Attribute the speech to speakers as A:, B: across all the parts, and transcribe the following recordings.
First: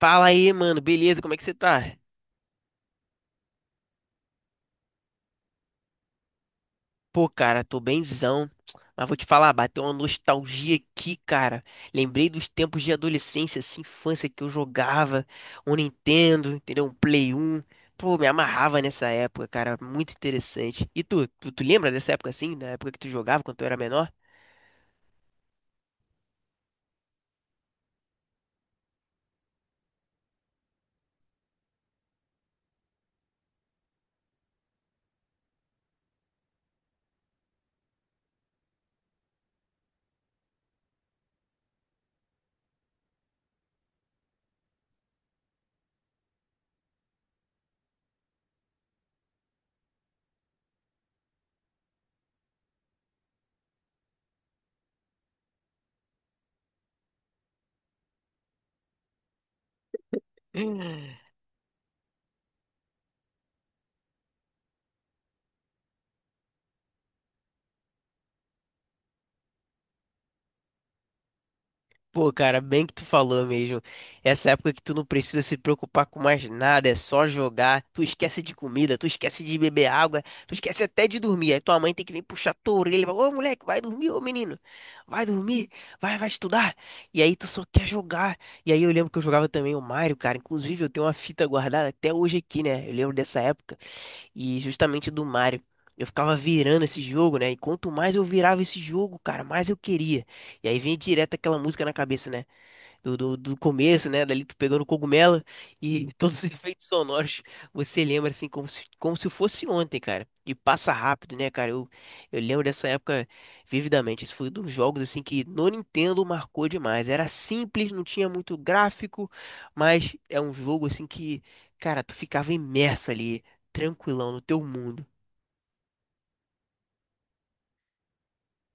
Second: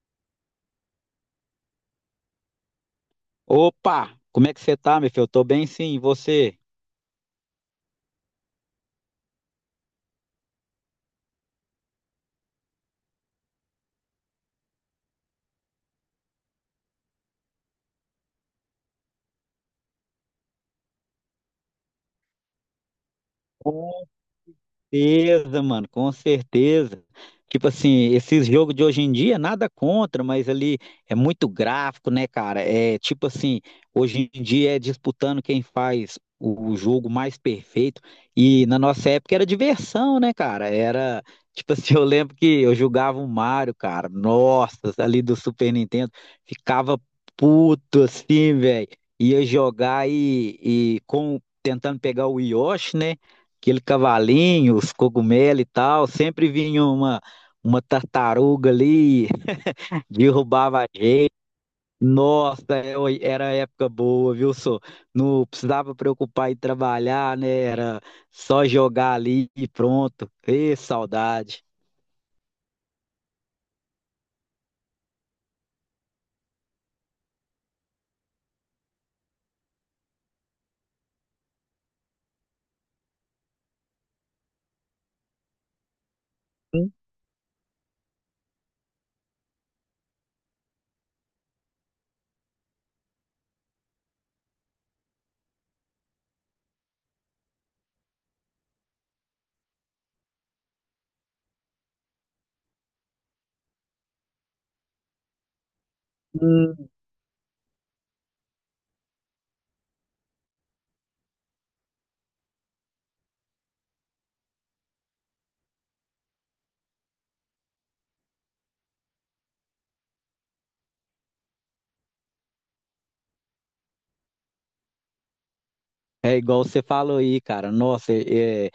A: Fala aí, mano, beleza? Como é que você tá?
B: Opa, como é que você tá, meu filho? Eu tô bem sim, e você?
A: Pô, cara, tô bemzão. Mas vou te falar, bateu uma nostalgia aqui, cara. Lembrei dos tempos de adolescência, assim, infância que eu jogava um Nintendo, entendeu? Um Play 1. Pô, me amarrava nessa época, cara, muito interessante. E tu lembra dessa época assim, da época que tu jogava quando tu era menor?
B: Certeza, mano, com certeza. Tipo assim, esses jogos de hoje em dia, nada contra, mas ali é muito gráfico, né, cara? É tipo assim, hoje em dia é disputando quem faz o jogo mais perfeito. E na nossa época era diversão, né, cara? Era tipo assim, eu lembro que eu jogava o Mario, cara. Nossa, ali do Super Nintendo, ficava puto assim, velho. Ia jogar e com tentando pegar o Yoshi, né? Aquele cavalinho, os cogumelos e tal, sempre vinha uma tartaruga ali, derrubava a gente. Nossa, era época boa, viu, só? Não precisava preocupar em trabalhar, né? Era só jogar ali e pronto. Ê, saudade.
A: Pô, cara, bem que tu falou mesmo. Essa época que tu não precisa se preocupar com mais nada, é só jogar. Tu esquece de comida, tu esquece de beber água, tu esquece até de dormir. Aí tua mãe tem que vir puxar tua orelha e falar, ô moleque, vai dormir, ô menino. Vai dormir, vai, vai estudar. E aí tu só quer jogar. E aí eu lembro que eu jogava também o Mario, cara. Inclusive eu tenho uma fita guardada até hoje aqui, né? Eu lembro dessa época e justamente do Mario. Eu ficava virando esse jogo, né? E quanto mais eu virava esse jogo, cara, mais eu queria. E aí vem direto aquela música na cabeça, né? Do começo, né? Dali tu pegando cogumelo e todos os efeitos sonoros, você lembra assim como se fosse ontem, cara. E passa rápido, né, cara? Eu lembro dessa época vividamente. Isso foi um dos jogos assim que no Nintendo marcou demais. Era simples, não tinha muito gráfico, mas é um jogo assim que, cara, tu ficava imerso ali, tranquilão no teu mundo.
B: É igual você falou aí, cara. Nossa,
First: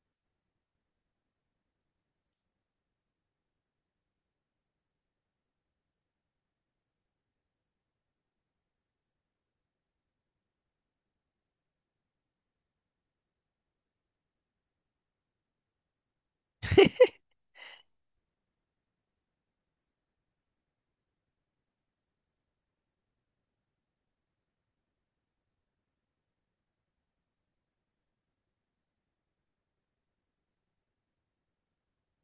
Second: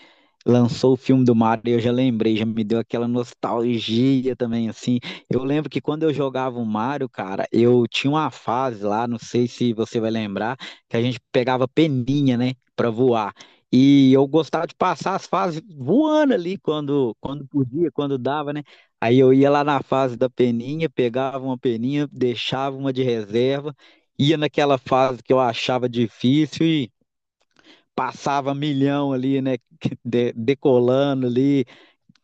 B: lançou o filme do Mario eu já lembrei, já me deu aquela nostalgia também, assim. Eu lembro que quando eu jogava o Mario, cara, eu tinha uma fase lá, não sei se você vai lembrar, que a gente pegava peninha, né, pra voar. E eu gostava de passar as fases voando ali quando podia, quando dava, né? Aí eu ia lá na fase da peninha, pegava uma peninha, deixava uma de reserva, ia naquela fase que eu achava difícil e passava milhão ali, né? Decolando ali,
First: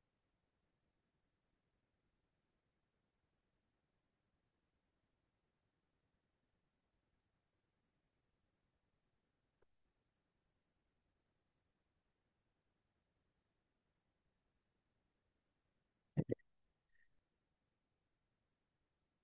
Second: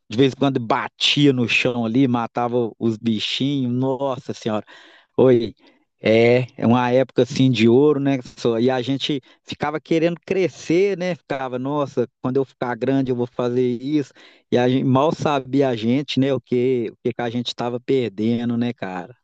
B: de vez em quando batia no chão ali, matava os bichinhos. Nossa Senhora, oi. É, é uma época assim de ouro, né? E a gente ficava querendo crescer, né? Ficava, nossa, quando eu ficar grande eu vou fazer isso. E a gente, mal sabia a gente, né? O que que a gente estava perdendo, né, cara?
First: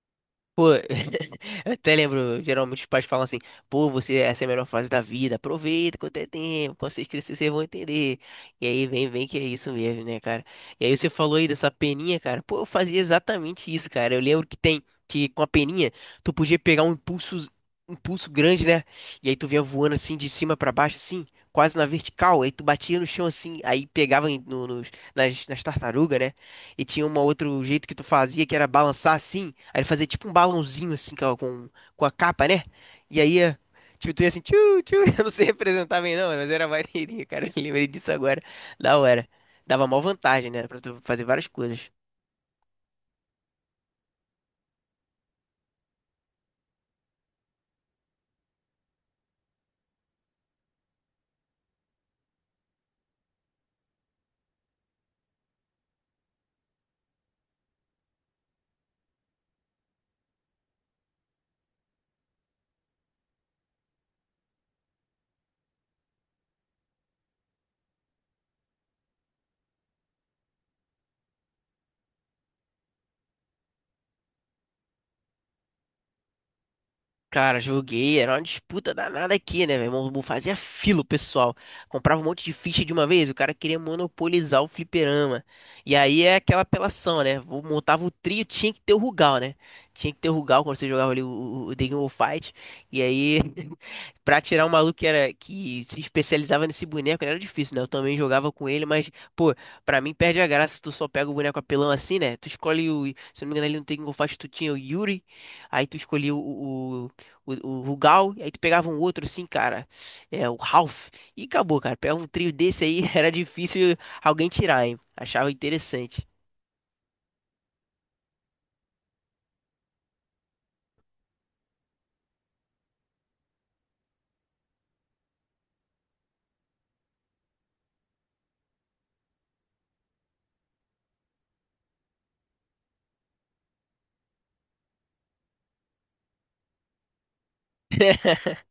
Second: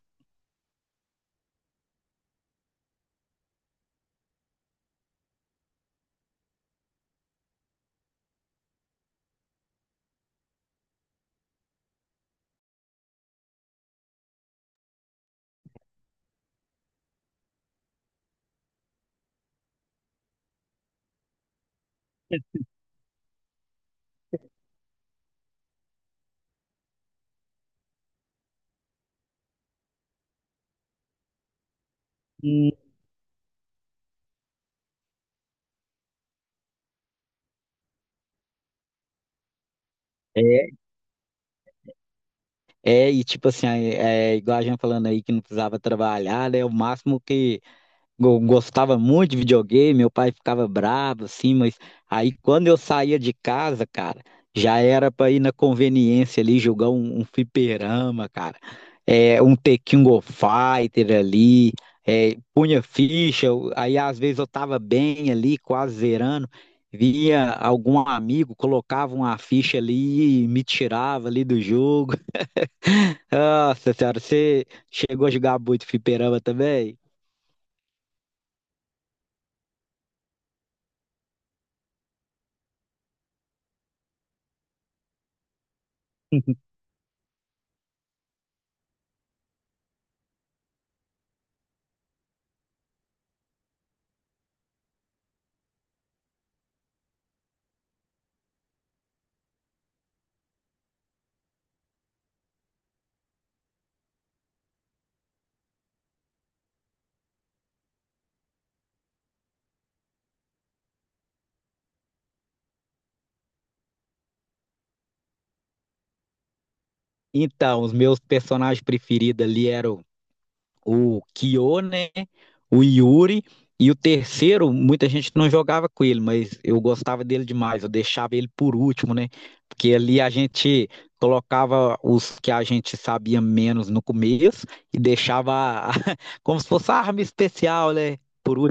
A: Pô, eu até lembro, geralmente os pais falam assim, pô, você, essa é a melhor fase da vida, aproveita quanto é tempo, quando vocês crescerem, vocês vão entender. E aí vem, vem que é isso mesmo, né, cara? E aí você falou aí dessa peninha, cara, pô, eu fazia exatamente isso, cara. Eu lembro que tem, que com a peninha, tu podia pegar um impulso grande, né? E aí tu vinha voando assim, de cima pra baixo, assim, quase na vertical, aí tu batia no chão assim, aí pegava em- no, nos- nas, nas tartarugas, né? E tinha um outro jeito que tu fazia, que era balançar assim. Aí ele fazia tipo um balãozinho assim com a capa, né?
B: Hum.
A: E aí, tipo, tu ia assim, tchu, tchu. Eu não sei representar bem não, mas era maneirinho, cara. Eu lembrei disso agora. Da hora. Dava mó vantagem, né?
B: É,
A: Pra tu fazer várias coisas.
B: é, e tipo assim, igual a gente falando aí que não precisava trabalhar, né? O máximo que eu gostava muito de videogame, meu pai ficava bravo, assim, mas aí quando eu saía de casa, cara, já era pra ir na conveniência ali jogar um fliperama, cara. É, um The King of Fighter ali, é, punha ficha, aí às vezes eu tava bem ali, quase zerando, vinha algum amigo, colocava uma ficha ali e me tirava ali do jogo. Nossa senhora, você chegou a jogar muito fliperama também?
A: Cara, joguei, era uma disputa danada aqui, né, meu irmão? Não fazia fila o pessoal. Comprava um monte de ficha de uma vez, o cara queria monopolizar o fliperama. E aí é aquela apelação, né? Montava o trio, tinha que ter o Rugal, né? Tinha que ter o Rugal quando você jogava ali o, o The King of Fight. E aí, pra tirar um maluco que, era, que se especializava nesse boneco, né, era difícil, né? Eu também jogava com ele, mas, pô, pra mim perde a graça se tu só pega o boneco apelão assim, né? Tu escolhe o. Se eu não me engano, ali no The King of Fight tu tinha o Yuri, aí tu escolhia o o Rugal, e aí tu pegava um outro assim, cara, é, o Ralph, e acabou, cara. Pegava um trio desse aí, era difícil alguém tirar, hein? Achava interessante.
B: Então, os meus personagens preferidos ali eram o Kyo, né? O Yuri. E o terceiro, muita gente não jogava com ele, mas eu gostava dele demais. Eu deixava ele por último, né? Porque ali a gente colocava os que a gente sabia menos no começo e como se fosse a arma especial, né? Por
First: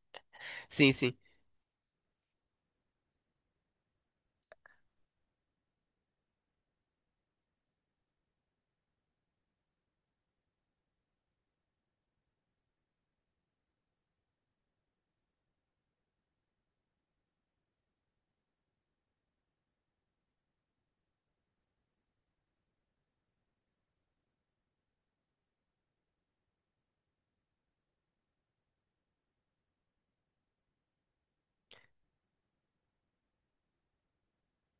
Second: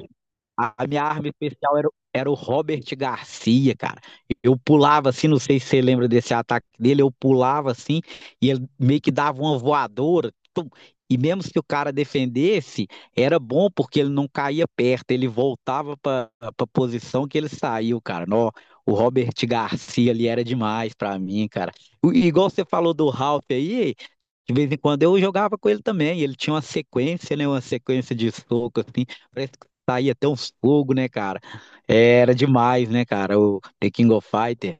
B: a
A: Sim,
B: minha
A: sim.
B: arma especial era, era o Robert Garcia, cara. Eu pulava assim, não sei se você lembra desse ataque dele, eu pulava assim e ele meio que dava uma voadora. E mesmo que o cara defendesse, era bom porque ele não caía perto, ele voltava para a posição que ele saiu, cara. Nó, o Robert Garcia ali era demais para mim, cara. E, igual você falou do Ralph aí, de vez em quando eu jogava com ele também. Ele tinha uma sequência, né? Uma sequência de soco, assim. Parece que saía até uns fogo, né, cara? É, era demais, né, cara? O The King of Fighters.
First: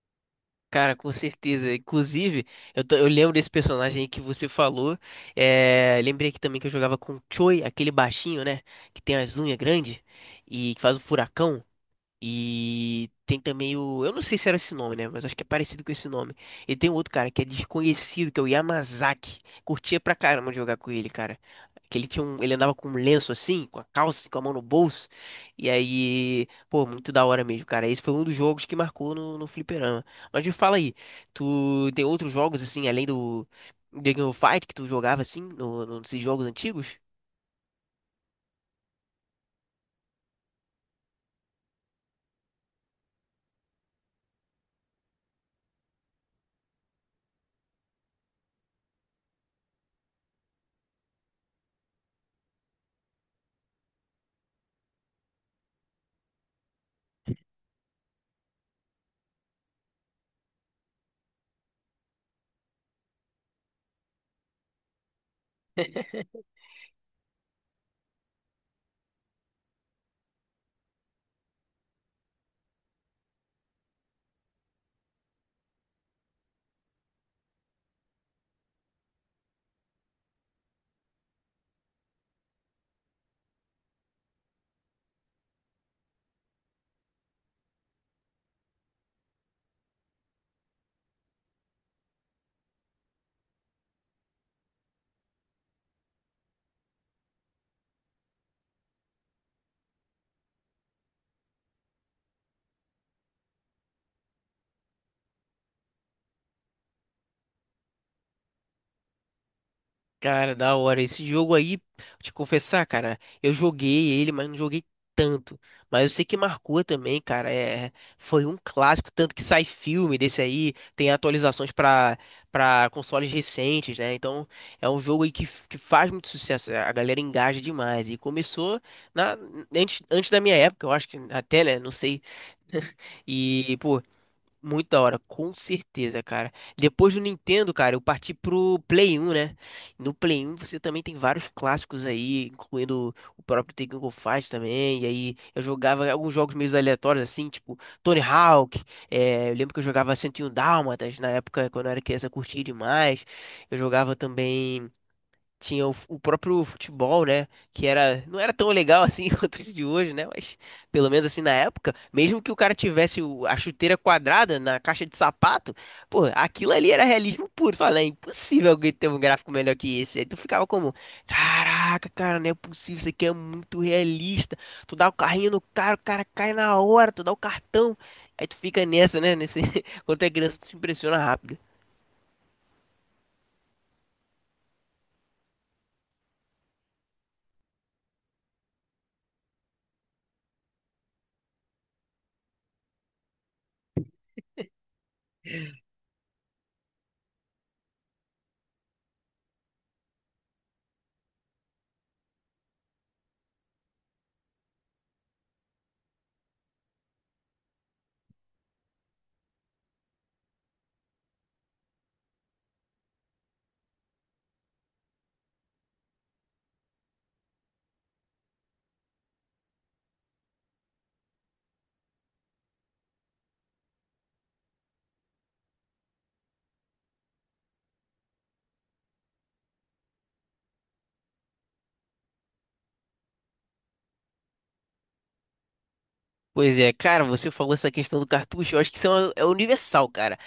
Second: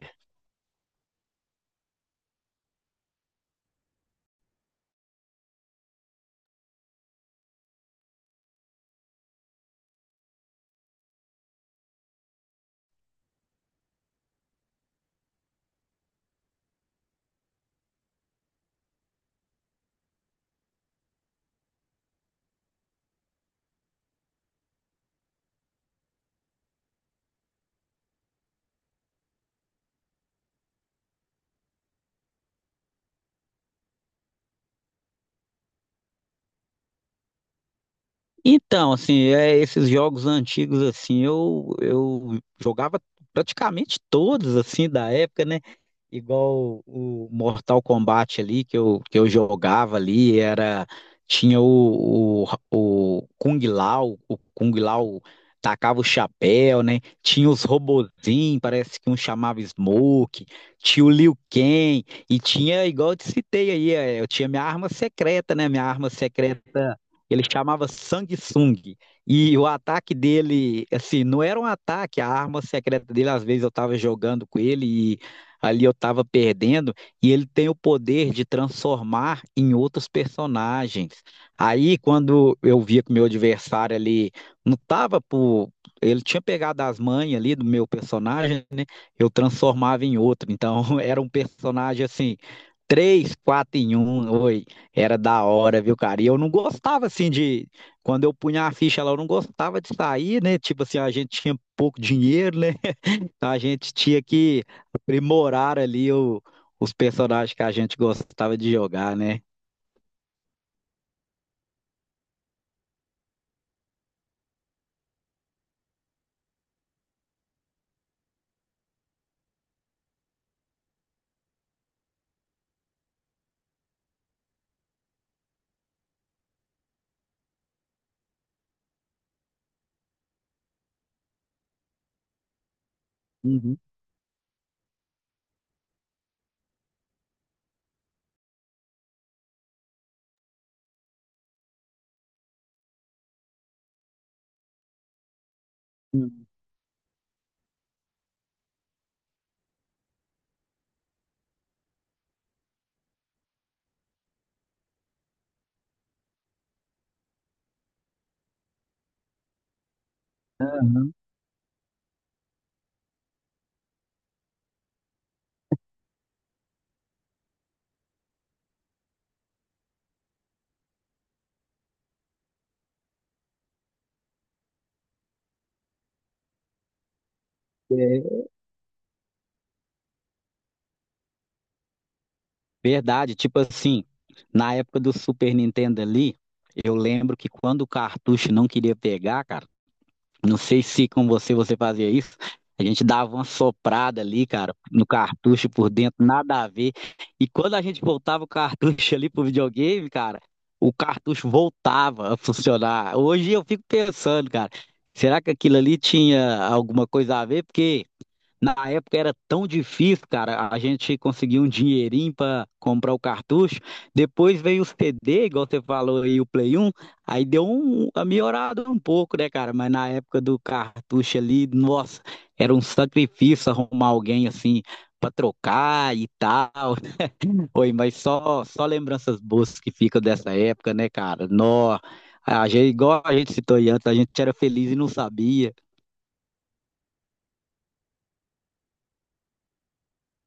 A: Cara, com certeza. Inclusive, eu lembro desse personagem aí que você falou. É, lembrei aqui também que eu jogava com o Choi, aquele baixinho, né? Que tem as unhas grandes e que faz o furacão. E tem também o. Eu não sei se era esse nome, né? Mas acho que é parecido com esse nome. E tem um outro cara que é desconhecido, que é o Yamazaki. Curtia pra caramba de jogar com ele, cara. Que ele tinha um. Ele andava com um lenço assim, com a calça, com a mão no bolso. E aí. Pô, muito da hora mesmo, cara. Esse foi um dos jogos que marcou no, no fliperama. Mas me fala aí, tu tem outros jogos assim, além do. Dragon Fight que tu jogava assim, nesses jogos antigos?
B: Então, assim, é, esses jogos antigos, assim, eu jogava praticamente todos, assim, da época, né? Igual o Mortal Kombat ali que eu jogava ali, era tinha o Kung Lao tacava o chapéu, né? Tinha os robozinhos, parece que um chamava Smoke, tinha o Liu Kang e tinha igual eu te citei aí, é, eu tinha minha arma secreta, né? Minha arma secreta ele chamava Samsung. E o ataque dele, assim, não era um ataque, a arma secreta dele, às vezes eu tava jogando com ele ali eu estava perdendo, e ele tem o poder de transformar em outros personagens. Aí, quando eu via que o meu adversário ali não estava por. Ele tinha pegado as manhas ali do meu personagem, né? Eu transformava em outro. Então, era um personagem assim, três, quatro em um. Oi, era da hora, viu, cara? E eu não gostava assim de. Quando eu punha a ficha lá, eu não gostava de sair, né? Tipo assim, a gente tinha pouco dinheiro, né? Então, a gente tinha que aprimorar os personagens que a gente gostava de jogar, né?
A: Cara, da hora. Esse jogo aí, vou te confessar, cara, eu joguei ele, mas não joguei tanto. Mas eu sei que marcou também, cara. É, foi um clássico, tanto que sai filme desse aí, tem atualizações pra para consoles recentes, né? Então, é um jogo aí que, que faz muito sucesso. A galera engaja demais. E começou na, antes da minha época, eu acho que até, né? Não sei. E,
B: Uhum.
A: pô, muito da hora, com certeza, cara. Depois do Nintendo, cara, eu parti pro Play 1, né? No Play 1 você também tem vários clássicos aí, incluindo o próprio Tekken Go Fight também. E aí eu jogava alguns
B: Uhum.
A: jogos meio aleatórios, assim, tipo Tony Hawk. Eu lembro que eu jogava 101 Dálmatas na época, quando eu era criança, eu curtia demais. Eu jogava também tinha o próprio futebol, né? Que era, não era tão legal assim quanto o de hoje, né? Mas pelo
B: Aham.
A: menos assim na época, mesmo que o cara tivesse a chuteira quadrada na caixa de sapato, pô, aquilo ali era realismo puro. Fala, é impossível alguém ter um gráfico melhor que esse. Aí tu ficava como, caraca, cara, não é possível, isso aqui é muito realista. Tu dá o carrinho no cara, o cara cai na hora, tu dá o cartão.
B: É
A: Aí tu fica nessa, né? Nesse, quando tu é criança, tu se impressiona rápido.
B: verdade, tipo assim, na época do Super Nintendo ali, eu lembro que quando o cartucho não queria pegar, cara, não sei se com você fazia isso. A gente dava uma soprada ali, cara, no cartucho por dentro, nada a ver. E quando a gente voltava o cartucho ali pro videogame, cara, o cartucho voltava a funcionar. Hoje eu fico pensando, cara, será que aquilo ali tinha alguma coisa a ver? Porque na época era tão difícil, cara, a gente conseguia um dinheirinho pra comprar o cartucho. Depois veio o CD, igual você falou aí, o Play um, aí deu uma melhorada um pouco, né, cara? Mas na época do cartucho ali, nossa, era um sacrifício arrumar alguém assim pra trocar e tal. Oi, mas só lembranças boas que ficam dessa época, né, cara? Nó, a gente, igual a gente citou aí antes, a gente era feliz e não sabia.
A: Pois é, cara, você falou essa questão do cartucho, eu acho que isso é, é universal, cara.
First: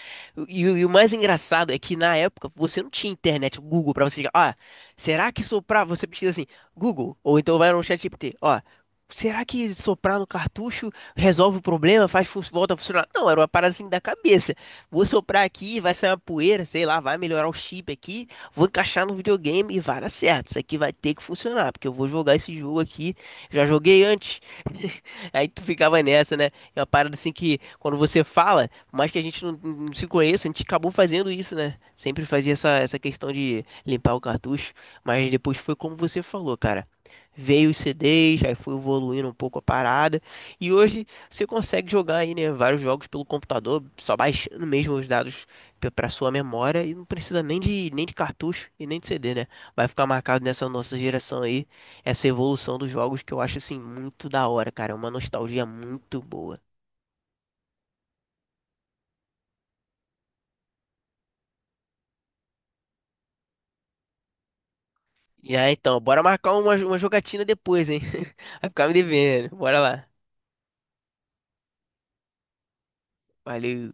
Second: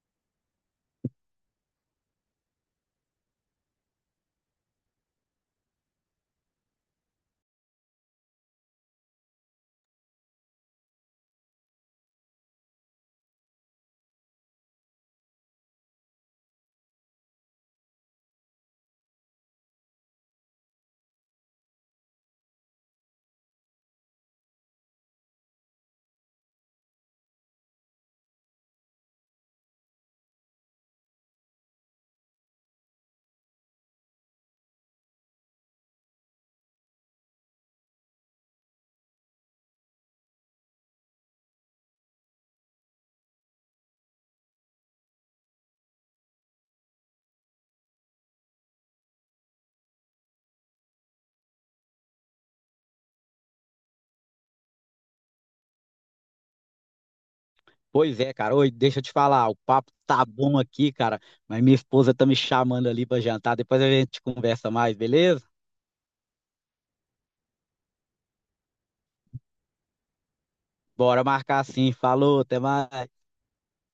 A: E o mais engraçado é que na época você não tinha internet, o Google, pra você chegar, ó, será que soprar, você pesquisa assim, Google, ou então vai no chat GPT, ó, será que soprar no cartucho resolve o problema, faz, volta a funcionar? Não, era uma parada assim da cabeça. Vou soprar aqui, vai sair uma poeira, sei lá, vai melhorar o chip aqui, vou encaixar no videogame e vai dar certo, isso aqui vai ter que funcionar, porque eu vou jogar esse jogo aqui, já joguei antes. Aí tu ficava nessa, né? É uma parada assim que quando você fala, por mais que a gente não se conheça, a gente acabou fazendo isso, né? Sempre fazia essa, essa questão de limpar o cartucho, mas depois foi como você falou, cara. Veio os CDs, aí foi evoluindo um pouco a parada. E hoje você consegue jogar aí, né, vários jogos pelo computador, só baixando mesmo os dados pra sua memória e não precisa nem de, nem de cartucho e nem de CD, né? Vai ficar marcado nessa nossa geração aí essa evolução dos jogos que eu acho assim muito da hora, cara. É uma nostalgia muito boa.
B: Pois é, cara. Oi, deixa eu te falar, o papo tá bom aqui, cara, mas minha esposa tá me chamando ali pra jantar. Depois a gente conversa mais, beleza?
A: Já então, bora marcar uma jogatina depois, hein? Vai ficar me devendo. Bora lá.
B: Bora marcar sim. Falou, até mais.
A: Valeu.